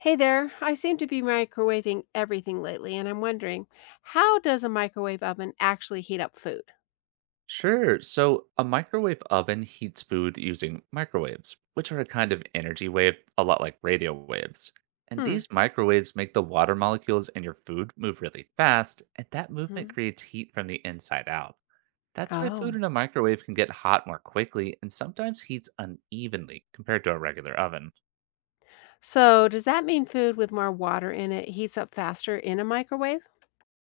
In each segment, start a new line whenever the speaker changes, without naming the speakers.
Hey there, I seem to be microwaving everything lately, and I'm wondering how does a microwave oven actually heat up food?
Sure. So a microwave oven heats food using microwaves, which are a kind of energy wave, a lot like radio waves. And
Hmm.
these microwaves make the water molecules in your food move really fast, and that movement
Hmm.
creates heat from the inside out. That's why food
Oh.
in a microwave can get hot more quickly and sometimes heats unevenly compared to a regular oven.
So does that mean food with more water in it heats up faster in a microwave?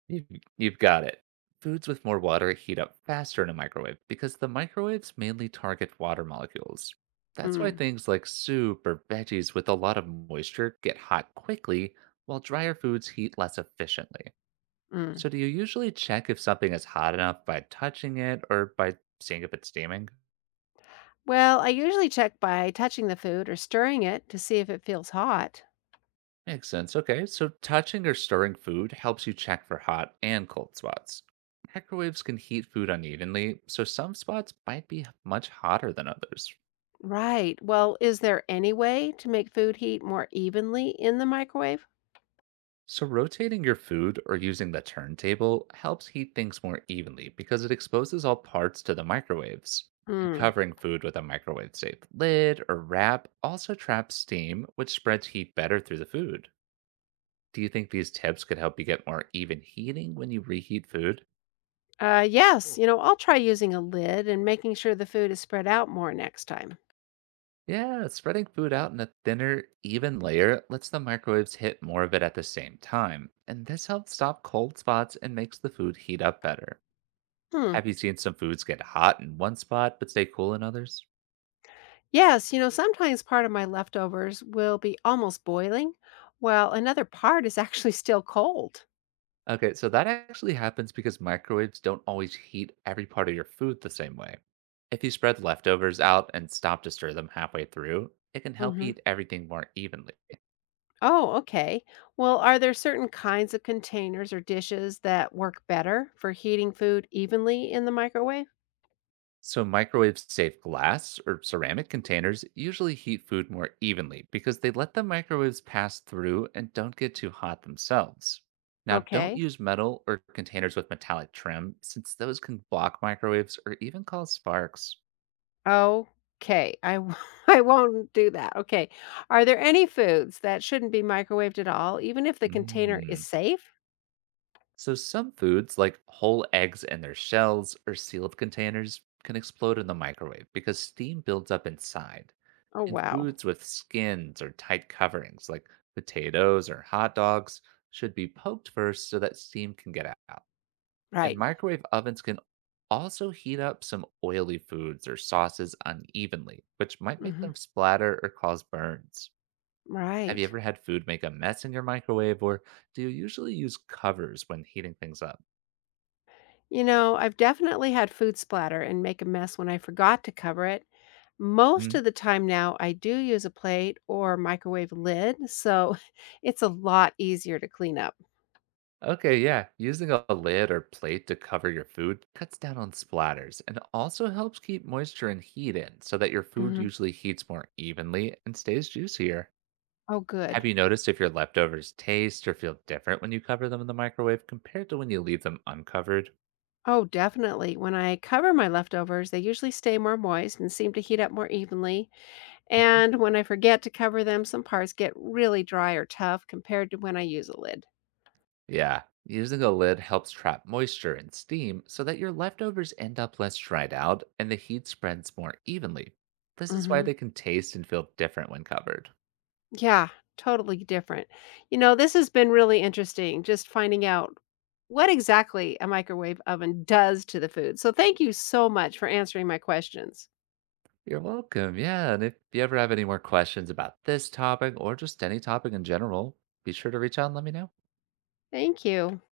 You- You've got it. Foods with more water heat up faster in a microwave because the microwaves mainly target water molecules. That's why
Mm,
things like soup or veggies with a lot of moisture get hot quickly, while drier foods heat less efficiently.
mm.
So, do you usually check if something is hot enough by touching it or by seeing if it's steaming?
Well, I usually check by touching the food or stirring it to see if it feels hot.
Makes sense. Okay, so touching or stirring food helps you check for hot and cold spots. Microwaves can heat food unevenly, so some spots might be much hotter than others.
Right. Well, is there any way to make food heat more evenly in the microwave?
So, rotating your food or using the turntable helps heat things more evenly because it exposes all parts to the microwaves. And
Mm.
covering food with a microwave safe lid or wrap also traps steam, which spreads heat better through the food. Do you think these tips could help you get more even heating when you reheat food?
Yes. I'll try using a lid and making sure the food is spread out more next time.
Yeah, spreading food out in a thinner, even layer lets the microwaves hit more of it at the same time, and this helps stop cold spots and makes the food heat up better.
Hmm.
Have you seen some foods get hot in one spot but stay cool in others?
Yes, sometimes part of my leftovers will be almost boiling, while another part is actually still cold.
Okay, so that actually happens because microwaves don't always heat every part of your food the same way. If you spread leftovers out and stop to stir them halfway through, it can help
hmm
heat everything more evenly.
Oh, okay. Well, are there certain kinds of containers or dishes that work better for heating food evenly in the microwave?
So, microwave safe glass or ceramic containers usually heat food more evenly because they let the microwaves pass through and don't get too hot themselves. Now, don't
Okay.
use metal or containers with metallic trim since those can block microwaves or even cause sparks.
Okay. I won't do that. Okay. Are there any foods that shouldn't be microwaved at all, even if the container is
Mmm.
safe?
So, some foods like whole eggs and their shells or sealed containers can explode in the microwave because steam builds up inside.
Oh,
And
wow.
foods with skins or tight coverings, like potatoes or hot dogs, should be poked first so that steam can get out. And
Right.
microwave ovens can also heat up some oily foods or sauces unevenly, which might make
hmm
them splatter or cause burns. Have you
Right.
ever had food make a mess in your microwave, or do you usually use covers when heating things up?
I've definitely had food splatter and make a mess when I forgot to cover it. Most
Mm-hmm.
of the time now, I do use a plate or microwave lid, so it's a lot easier to clean up.
Okay, yeah. Using a lid or plate to cover your food cuts down on splatters and also helps keep moisture and heat in so that your food
Mhm.
usually heats more evenly and stays juicier.
Oh,
Have
good.
you noticed if your leftovers taste or feel different when you cover them in the microwave compared to when you leave them uncovered?
Oh, definitely. When I cover my leftovers, they usually stay more moist and seem to heat up more evenly.
Mhm.
And when I forget to cover them, some parts get really dry or tough compared to when I use a lid.
Yeah, using a lid helps trap moisture and steam so that your leftovers end up less dried out and the heat spreads more evenly. This is why
Mhm.
they can taste and feel different when covered.
Yeah, totally different. This has been really interesting, just finding out what exactly a microwave oven does to the food. So, thank you so much for answering my questions.
You're welcome. Yeah. And if you ever have any more questions about this topic or just any topic in general, be sure to reach out and let me know.
Thank you.